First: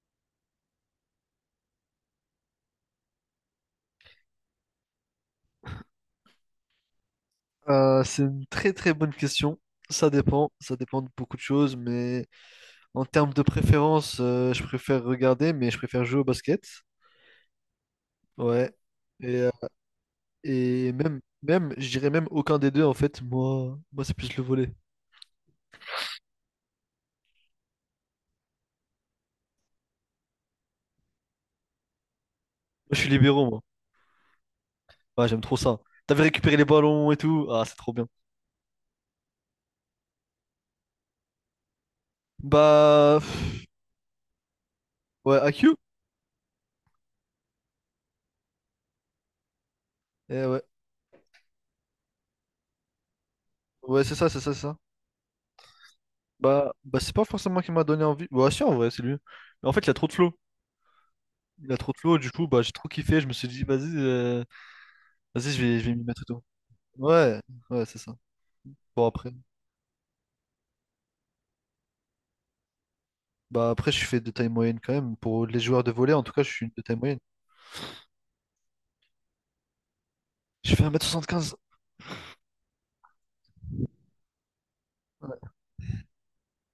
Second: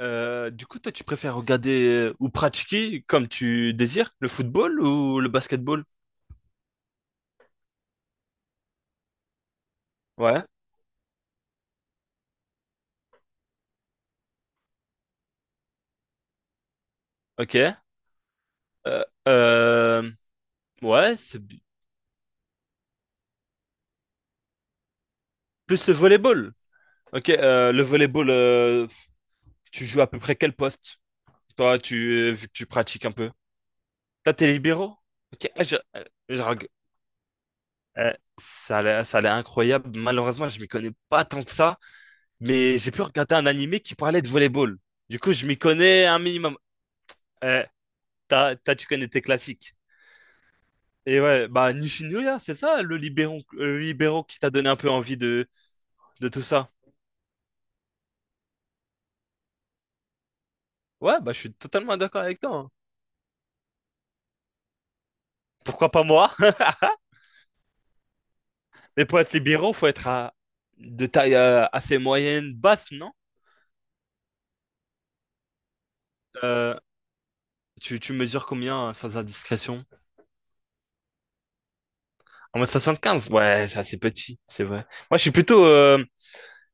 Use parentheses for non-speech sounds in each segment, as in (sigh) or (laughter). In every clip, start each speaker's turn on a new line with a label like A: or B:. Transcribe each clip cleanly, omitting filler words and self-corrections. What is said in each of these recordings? A: Du coup, toi, tu préfères regarder ou pratiquer comme tu désires le football ou le basketball?
B: C'est une très très bonne question.
A: Ouais,
B: Ça dépend de beaucoup de choses, mais en termes de préférence, je préfère regarder, mais je préfère jouer au basket.
A: ok.
B: Ouais.
A: Euh,
B: Et, euh,
A: euh,
B: et
A: ouais,
B: même, même, je dirais même aucun des deux en fait. Moi, c'est plus le volley. Moi,
A: plus le volleyball. Ok, le volleyball, tu joues à peu près quel poste? Toi, vu que tu
B: je
A: pratiques
B: suis
A: un peu.
B: libéraux, moi.
A: T'as tes libéraux?
B: Ouais, j'aime
A: Ok,
B: trop
A: ah,
B: ça. T'avais
A: je
B: récupéré les
A: reg-
B: ballons et tout. Ah, c'est trop bien.
A: euh, ça a l'air incroyable. Malheureusement, je m'y connais pas tant que ça, mais j'ai pu
B: Bah,
A: regarder un
B: pff,
A: animé qui parlait de volleyball. Du coup,
B: ouais,
A: je m'y
B: AQ.
A: connais un minimum. Euh, Tu connais tes classiques.
B: Eh ouais,
A: Et ouais, bah Nishinuya, c'est ça le libéraux,
B: ouais,
A: qui t'a
B: c'est
A: donné
B: ça.
A: un peu envie de tout ça.
B: Bah c'est pas forcément qui m'a donné envie. Bah si, en vrai, c'est lui. Mais en fait, il a trop de flow.
A: Ouais, bah je suis
B: Il a trop
A: totalement
B: de flow,
A: d'accord
B: du
A: avec
B: coup,
A: toi,
B: bah,
A: hein.
B: j'ai trop kiffé. Je me suis dit, vas-y, je vais, je
A: Pourquoi
B: vais m'y
A: pas
B: mettre et
A: moi?
B: tout. Ouais, ouais, c'est ça.
A: (laughs) Mais
B: Bon,
A: pour
B: après,
A: être libéraux, faut être de taille assez moyenne, basse, non?
B: bah, après, je fais de taille moyenne quand même. Pour les joueurs de volley, en tout cas, je suis
A: Euh,
B: de taille moyenne.
A: tu mesures combien, sans indiscrétion?
B: Je fais 1 m 75.
A: 1 soixante quinze. Ouais, c'est assez petit, c'est vrai. Moi, je suis
B: Ouais,
A: plutôt, euh,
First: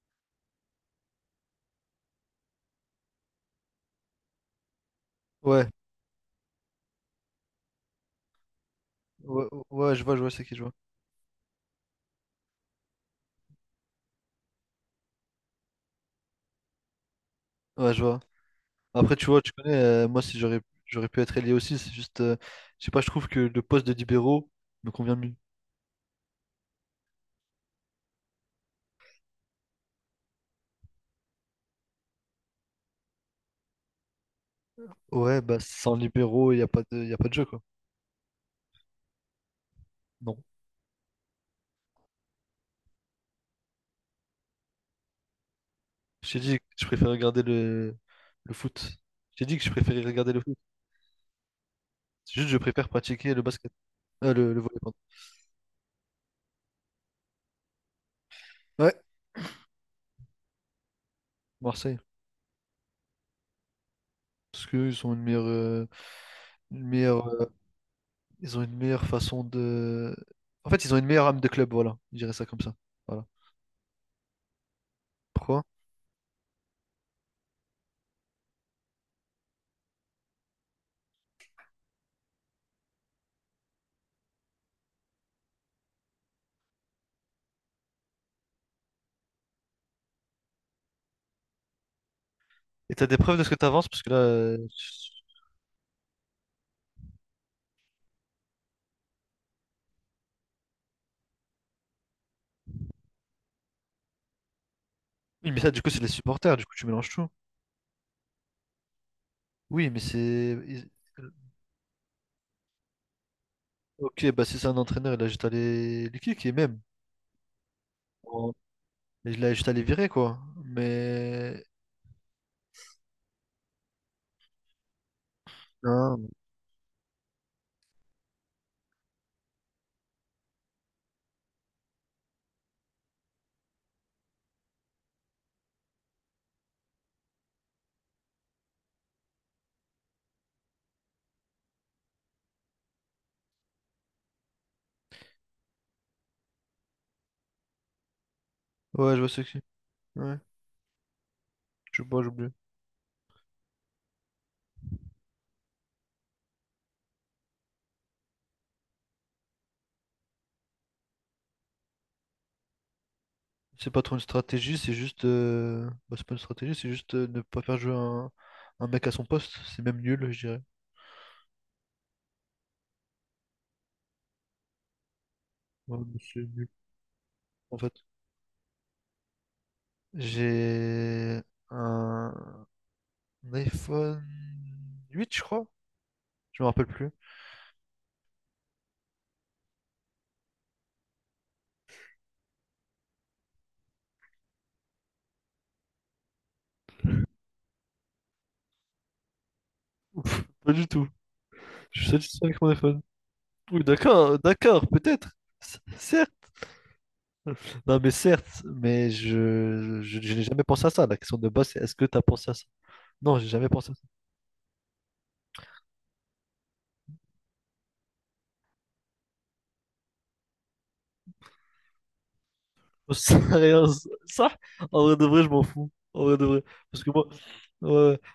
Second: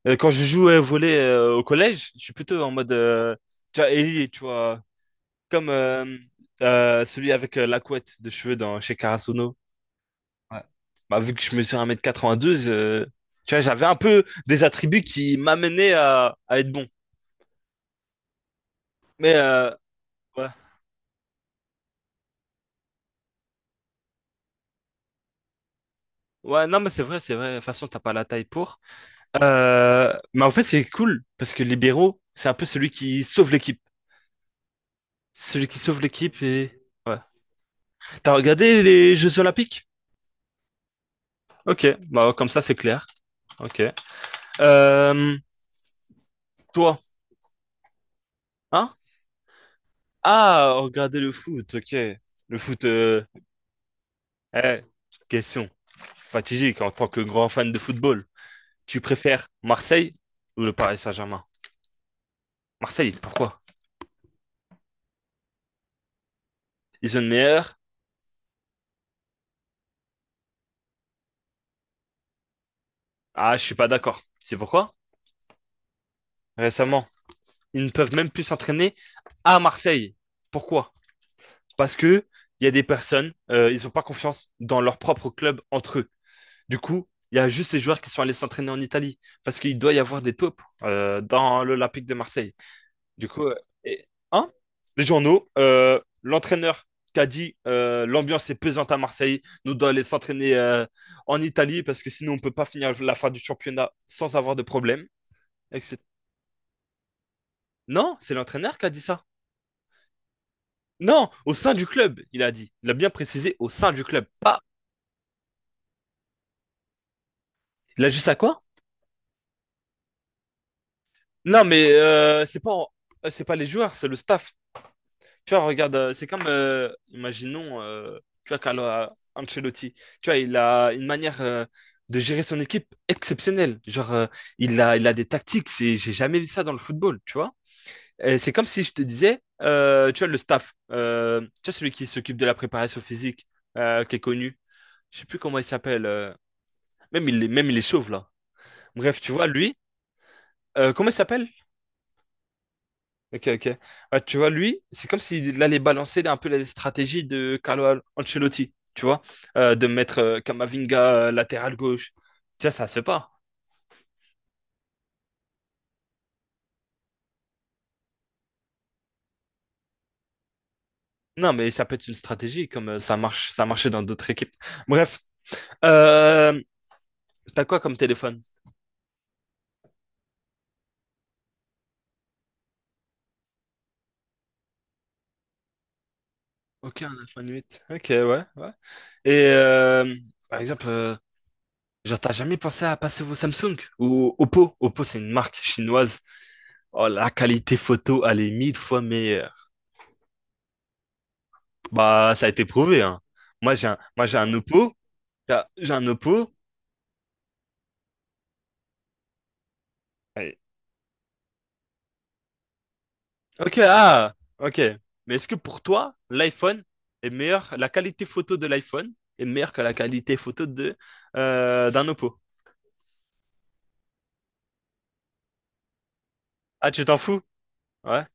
A: euh, quand je joue au volley, au collège, je suis plutôt en mode, tu vois, Ellie, tu vois,
B: ouais,
A: comme celui avec la couette de cheveux chez
B: ouais,
A: Karasuno.
B: ouais, je vois, c'est qui, je
A: Ouais.
B: vois.
A: Bah, vu que je mesure 1m92, tu vois, j'avais un peu des attributs qui m'amenaient à être bon.
B: Ouais, je vois. Après, tu
A: Mais
B: vois, tu connais, moi, si
A: ouais.
B: j'aurais, j'aurais pu être ailier aussi, c'est juste, je sais pas, je trouve que le poste de libéraux me convient mieux.
A: Ouais, non, mais c'est vrai, c'est vrai. De toute façon, t'as pas la taille pour. Mais en fait, c'est cool parce que libéraux, c'est un peu celui qui sauve l'équipe.
B: Ouais, bah,
A: Celui qui
B: sans
A: sauve l'équipe
B: libéraux, il n'y a
A: et.
B: pas de, y a
A: Ouais.
B: pas de jeu, quoi.
A: T'as regardé les Jeux Olympiques?
B: Non.
A: Ok, bah, comme ça, c'est clair. Ok. Euh,
B: J'ai dit que je
A: Toi,
B: préfère regarder le
A: hein?
B: foot. J'ai dit que je préférais regarder le.
A: Ah, regardez le foot, ok.
B: C'est juste, je
A: Le foot.
B: préfère pratiquer le basket, le volley,
A: Eh,
B: pardon.
A: question fatidique en tant que grand fan de football.
B: Ouais,
A: Tu préfères Marseille ou le Paris Saint-Germain?
B: Marseille,
A: Marseille, pourquoi?
B: parce qu'ils ont une meilleure, une
A: Ils ont
B: meilleure,
A: le
B: euh,
A: meilleur?
B: ils ont une meilleure façon de. En fait, ils ont une meilleure âme de club, voilà. Je dirais ça comme ça. Voilà.
A: Ah, je suis pas d'accord. C'est pourquoi?
B: Pourquoi?
A: Récemment, ils ne peuvent même plus s'entraîner à Marseille. Pourquoi? Parce que il y a des personnes, ils n'ont pas confiance dans leur propre club entre eux. Du coup, il y a juste ces joueurs qui sont allés s'entraîner en Italie parce qu'il doit y avoir des taupes dans l'Olympique de Marseille.
B: Et t'as des
A: Du
B: preuves de
A: coup,
B: ce que t'avances, parce
A: et-
B: que là,
A: hein? Les journaux, l'entraîneur qui a dit, l'ambiance est pesante à Marseille, nous devons aller s'entraîner en Italie parce que sinon on ne peut pas finir la fin du championnat sans avoir de problème,
B: oui, mais ça, du coup, c'est
A: etc.
B: les supporters. Du coup, tu mélanges tout.
A: Non, c'est l'entraîneur qui a dit ça.
B: Oui, mais c'est. Ils-.
A: Non, au sein du club, il a dit. Il a bien précisé au sein du club.
B: Ok, bah si
A: Pas.
B: c'est un entraîneur, il a juste à les kick et même.
A: Il a juste à
B: Bon,
A: quoi?
B: il a juste à les virer, quoi. Mais.
A: Non, mais c'est pas les joueurs, c'est le staff. Tu vois, regarde, c'est
B: Non.
A: comme, imaginons, tu vois, Carlo Ancelotti, tu vois, il a une manière de gérer son équipe exceptionnelle. Genre, il a des tactiques, c'est, j'ai jamais vu ça dans le football, tu vois. Et c'est comme si je te disais, tu vois, le staff, tu vois, celui qui s'occupe de la préparation physique, qui est connu, je sais plus comment il s'appelle, même il est chauve, là.
B: Ouais, je
A: Bref,
B: vois
A: tu
B: ce
A: vois,
B: que.
A: lui,
B: Ouais.
A: comment il s'appelle?
B: Je sais pas, j'oublie.
A: Ok, ok. Ouais, tu vois, lui, c'est comme s'il allait balancer un peu la stratégie de Carlo Ancelotti, tu vois, de mettre Camavinga latéral gauche. Tu vois, ça se fait pas.
B: C'est pas trop une stratégie, c'est juste. C'est pas une stratégie, c'est juste ne pas faire jouer un mec à son poste. C'est même nul, je dirais.
A: Non, mais ça peut être une stratégie, comme ça marchait dans d'autres équipes. Bref,
B: Ouais, mais c'est
A: euh,
B: nul,
A: t'as
B: en
A: quoi
B: fait.
A: comme téléphone?
B: J'ai un iPhone 8, je crois. Je me rappelle
A: Ok,
B: plus.
A: un iPhone 8. Ok, ouais, ouais. Et par exemple, genre, t'as jamais pensé à passer vos Samsung ou Oppo? Oppo, c'est une marque chinoise. Oh, la qualité photo, elle est mille fois meilleure.
B: Ouf, pas du tout. Je suis
A: Bah,
B: satisfait
A: ça a
B: avec
A: été
B: mon iPhone.
A: prouvé, hein.
B: Oui,
A: Moi, j'ai
B: d'accord,
A: un
B: d'accord,
A: oppo.
B: peut-être. C-
A: J'ai un
B: Certes.
A: oppo.
B: (laughs) Non, mais certes, mais je n'ai
A: Allez.
B: jamais pensé à ça. La question de base, c'est est-ce que tu as pensé à ça? Non, j'ai jamais
A: Ok,
B: pensé.
A: ah, ok. Mais est-ce que pour toi, l'iPhone est meilleur, la qualité photo de l'iPhone est meilleure que la qualité photo d'un oppo?
B: (laughs) Rien ça, en vrai de vrai, je m'en fous. En vrai de vrai.
A: Ah,
B: Parce
A: tu
B: que
A: t'en
B: moi,
A: fous?
B: ouais,
A: Ouais.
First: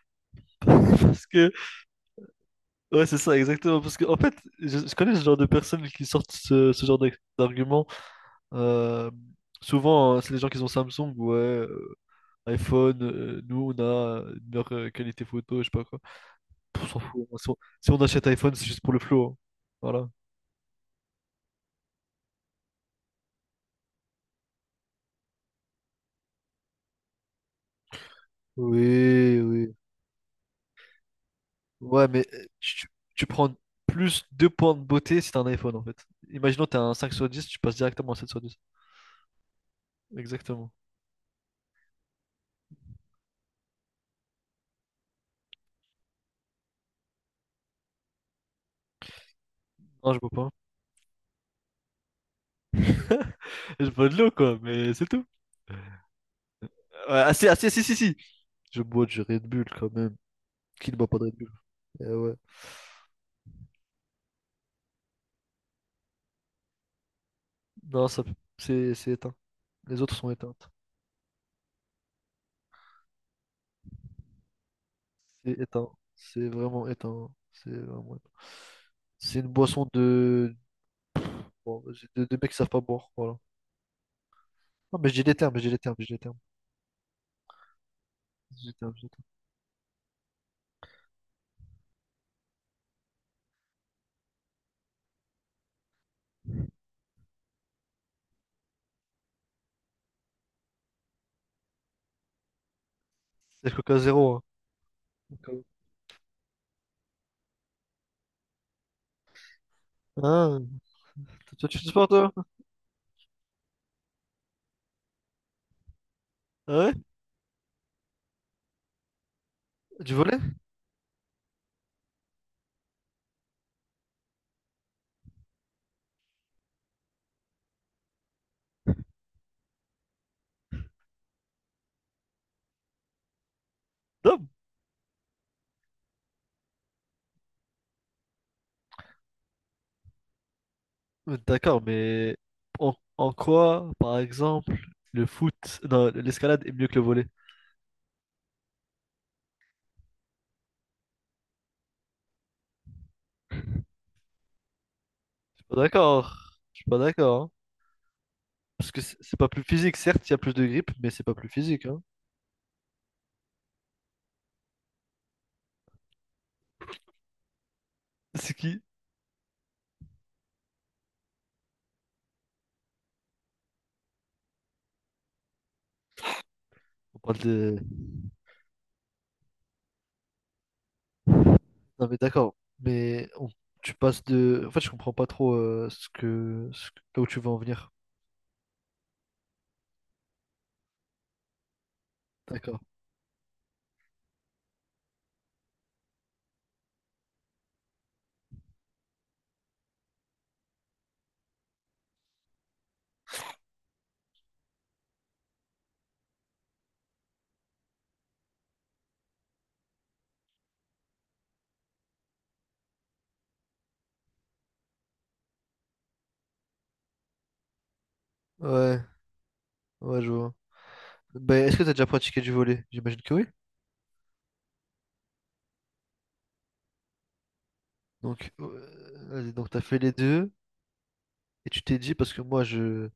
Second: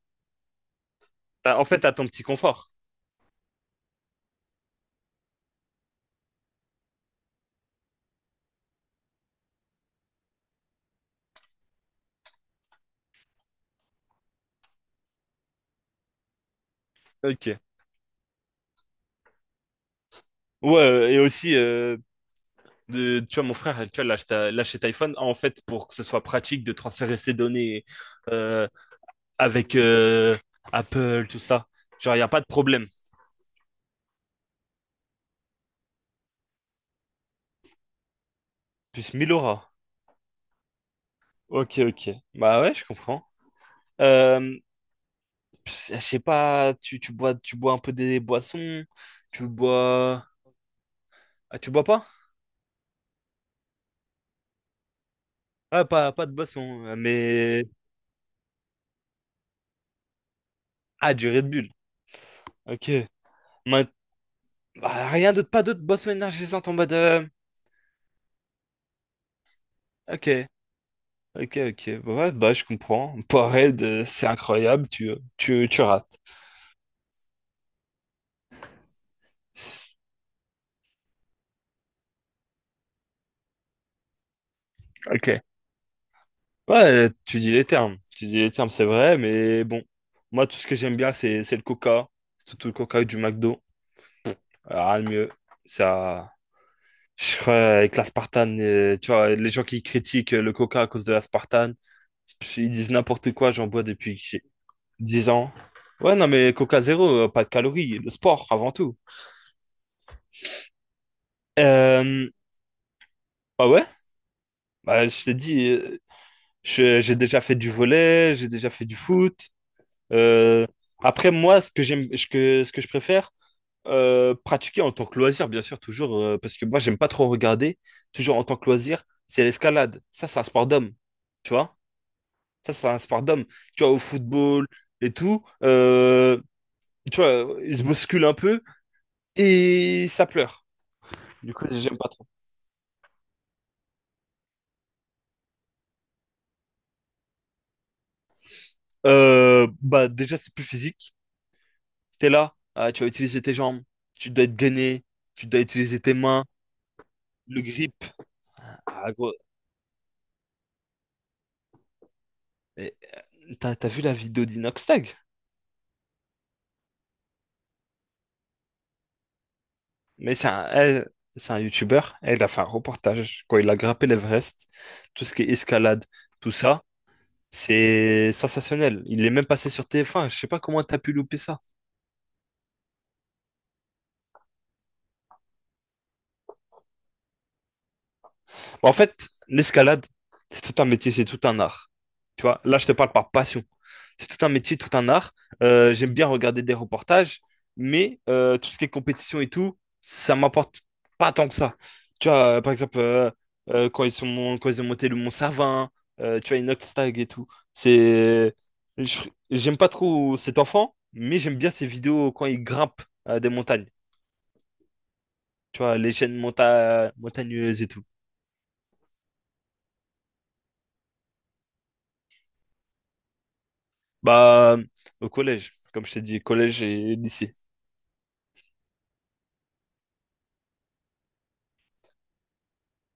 B: (laughs) parce que,
A: En fait, t'as ton petit confort.
B: ouais, c'est ça, exactement. Parce que, en fait, je connais ce genre de personnes qui sortent ce genre d'arguments. Euh, Souvent, hein, c'est les gens qui ont Samsung, ouais, iPhone, nous, on a une meilleure qualité photo, je sais pas quoi. On s'en fout. Hein.
A: Ok.
B: Si on achète iPhone, c'est juste pour le flow. Hein. Voilà.
A: Ouais, et aussi, tu vois, mon frère, tu vois, il acheté iPhone, en fait, pour que ce soit pratique de transférer ses données euh,
B: Oui, oui.
A: avec Apple, tout ça.
B: Ouais,
A: Genre, il n'y
B: mais
A: a pas de problème.
B: tu prends plus 2 points de beauté si t'as un iPhone en fait. Imaginons t'as un 5 sur 10 tu passes directement à 7 sur dix.
A: Plus Milora.
B: Exactement.
A: Ok, ok. Bah ouais, je comprends. Euh, Pff, je sais pas, tu bois un peu des boissons, tu
B: Non, je
A: bois...
B: bois pas.
A: Ah, tu bois pas?
B: Je bois de l'eau quoi, mais c'est tout.
A: Ah, pas de boisson,
B: Ouais, ah, si, ah,
A: mais...
B: si. Je bois du Red Bull quand même. Qui ne boit
A: Ah,
B: pas de
A: du
B: Red
A: Red
B: Bull?
A: Bull.
B: Eh ouais.
A: Ok. Ma- Bah, rien d'autre, pas d'autres boissons énergisantes en mode...
B: Non, ça, c'est éteint. Les autres
A: Ok,
B: sont éteintes.
A: ok, ok. Bah ouais, bah je comprends. Powerade, c'est incroyable,
B: C'est
A: tu
B: éteint.
A: rates.
B: C'est vraiment éteint. C'est vraiment éteint. C'est une boisson de... Bon, vas-y, de mecs qui savent pas boire, voilà. Non, mais
A: Ok.
B: j'ai des termes.
A: Ouais, tu dis les termes. Tu dis les termes, c'est
B: J'ai des
A: vrai,
B: termes.
A: mais bon. Moi, tout ce que j'aime bien, c'est le coca. Surtout le coca du McDo. Rien de mieux. Ça, je crois, avec la Spartan, tu vois, les gens qui critiquent le coca à cause de la Spartan, ils disent n'importe quoi, j'en
B: C'est
A: bois
B: Coca
A: depuis que
B: Zéro,
A: j'ai 10 ans.
B: hein.
A: Ouais, non, mais coca zéro, pas de calories, le sport avant tout.
B: Ah, toi tu fais du sport
A: Euh,
B: toi?
A: Bah ouais, bah, je t'ai dit,
B: Ah ouais?
A: j'ai déjà fait du volley, j'ai déjà fait du foot.
B: Du volley?
A: Euh, Après, moi, ce que je préfère, pratiquer en tant que loisir, bien sûr, toujours, parce que moi, j'aime pas trop regarder, toujours en tant que loisir, c'est l'escalade. Ça, c'est un sport d'homme, tu vois? Ça, c'est un sport d'homme. Tu vois, au
B: Non.
A: football et tout, tu vois, ils se bousculent un peu et ça pleure.
B: Mais
A: Du coup,
B: d'accord,
A: j'aime pas trop.
B: mais en quoi, par exemple, le foot, non, l'escalade est mieux que le volley?
A: Bah, déjà, c'est plus physique. T'es là, ah, tu vas utiliser tes jambes, tu dois être gainé, tu dois
B: Je suis pas
A: utiliser tes
B: d'accord.
A: mains,
B: Je suis pas d'accord. Hein.
A: le grip.
B: Parce que
A: Ah, gros.
B: c'est pas plus physique, certes, il y a plus de grip, mais c'est pas plus physique, hein.
A: Et t'as vu la vidéo d'Inox?
B: (laughs) C'est qui?
A: Mais elle, c'est un youtubeur. Elle a fait un reportage quand il a grimpé l'Everest. Tout ce qui est escalade, tout ça,
B: On parle de...
A: c'est sensationnel. Il est même passé sur TF1. Je sais pas comment t'as pu louper ça.
B: Non mais d'accord, mais on- tu passes de... En fait, je comprends pas trop ce que- là où tu veux en venir.
A: En fait, l'escalade, c'est tout un métier, c'est tout un art. Tu vois, là,
B: D'accord.
A: je te parle par passion. C'est tout un métier, tout un art. J'aime bien regarder des reportages, mais tout ce qui est compétition et tout, ça m'apporte pas tant que ça. Tu vois, par exemple, quand ils ont monté le Mont Savin, tu vois, Inoxtag et tout. C'est, je- J'aime pas trop cet enfant, mais j'aime bien ses vidéos quand il grimpe des montagnes. Tu vois, les chaînes montagneuses et tout.
B: Ouais, ouais, je vois. Ben, est-ce que t'as déjà pratiqué du volley? J'imagine que oui.
A: Bah, au collège, comme je t'ai dit, collège et lycée.
B: Donc, vas-y, donc t'as fait les deux et tu t'es dit parce que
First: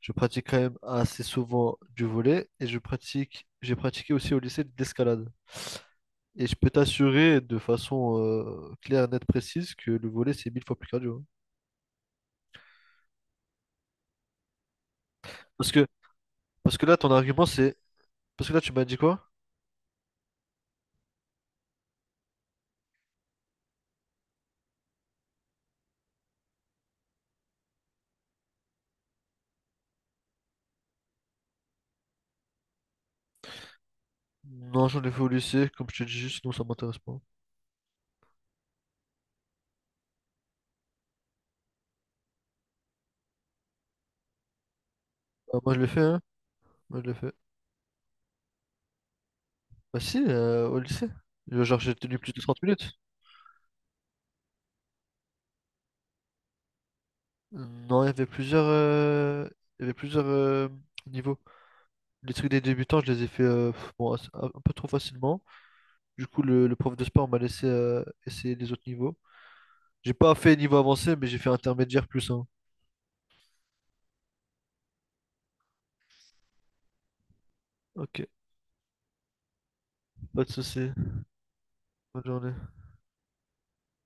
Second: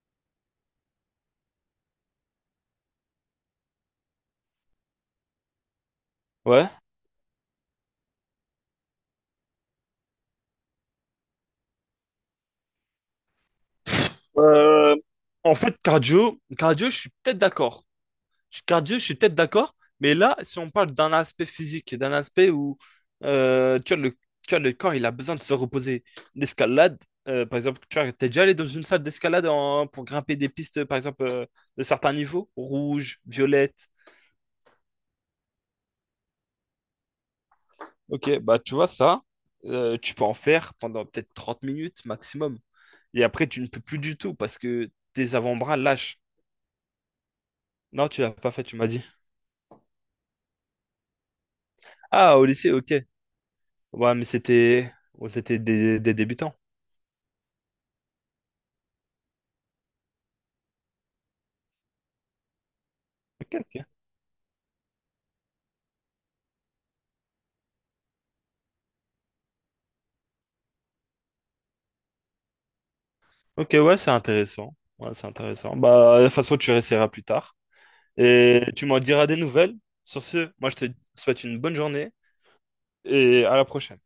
B: je pratique quand même assez souvent du volet et je pratique j'ai pratiqué aussi au lycée de l'escalade. Et je peux
A: Ouais.
B: t'assurer de façon claire, nette, précise que le volet c'est mille fois plus cardio. Hein.
A: Euh, En
B: Parce
A: fait,
B: que parce que
A: cardio,
B: là
A: je
B: ton
A: suis peut-être
B: argument c'est
A: d'accord.
B: parce que là tu m'as dit
A: Cardio, je suis
B: quoi?
A: peut-être d'accord. Mais là, si on parle d'un aspect physique, d'un aspect où tu vois, tu vois, le corps, il a besoin de se reposer. L'escalade, par exemple, tu vois, t'es déjà allé dans une salle d'escalade pour grimper des pistes, par exemple, de certains niveaux, rouge, violette.
B: Non, j'en ai fait au lycée, comme je te dis, sinon ça m'intéresse pas.
A: Ok, bah tu vois ça, tu peux en faire pendant peut-être 30 minutes maximum. Et après, tu ne peux plus du tout parce que tes
B: Ah, moi
A: avant-bras
B: je l'ai fait,
A: lâchent.
B: hein? Moi je l'ai fait.
A: Non, tu l'as pas fait, tu m'as dit.
B: Bah si, au lycée. Genre j'ai tenu plus
A: Ah,
B: de
A: au
B: 30
A: lycée,
B: minutes.
A: ok. Ouais, mais c'était des débutants.
B: Non, il y avait plusieurs il y avait plusieurs euh, niveaux. Les trucs des débutants, je les ai fait
A: Ok, ok.
B: bon, un peu trop facilement. Du coup, le prof de sport m'a laissé essayer les autres niveaux. J'ai pas fait niveau avancé, mais j'ai fait intermédiaire plus un.
A: Ok, ouais, c'est intéressant. Ouais, c'est intéressant. Bah, de toute façon, tu réessayeras plus tard.
B: Ok,
A: Et tu m'en diras des nouvelles. Sur
B: pas
A: ce,
B: de
A: moi, je te
B: souci.
A: souhaite une bonne journée
B: Bonne journée.
A: et à la prochaine.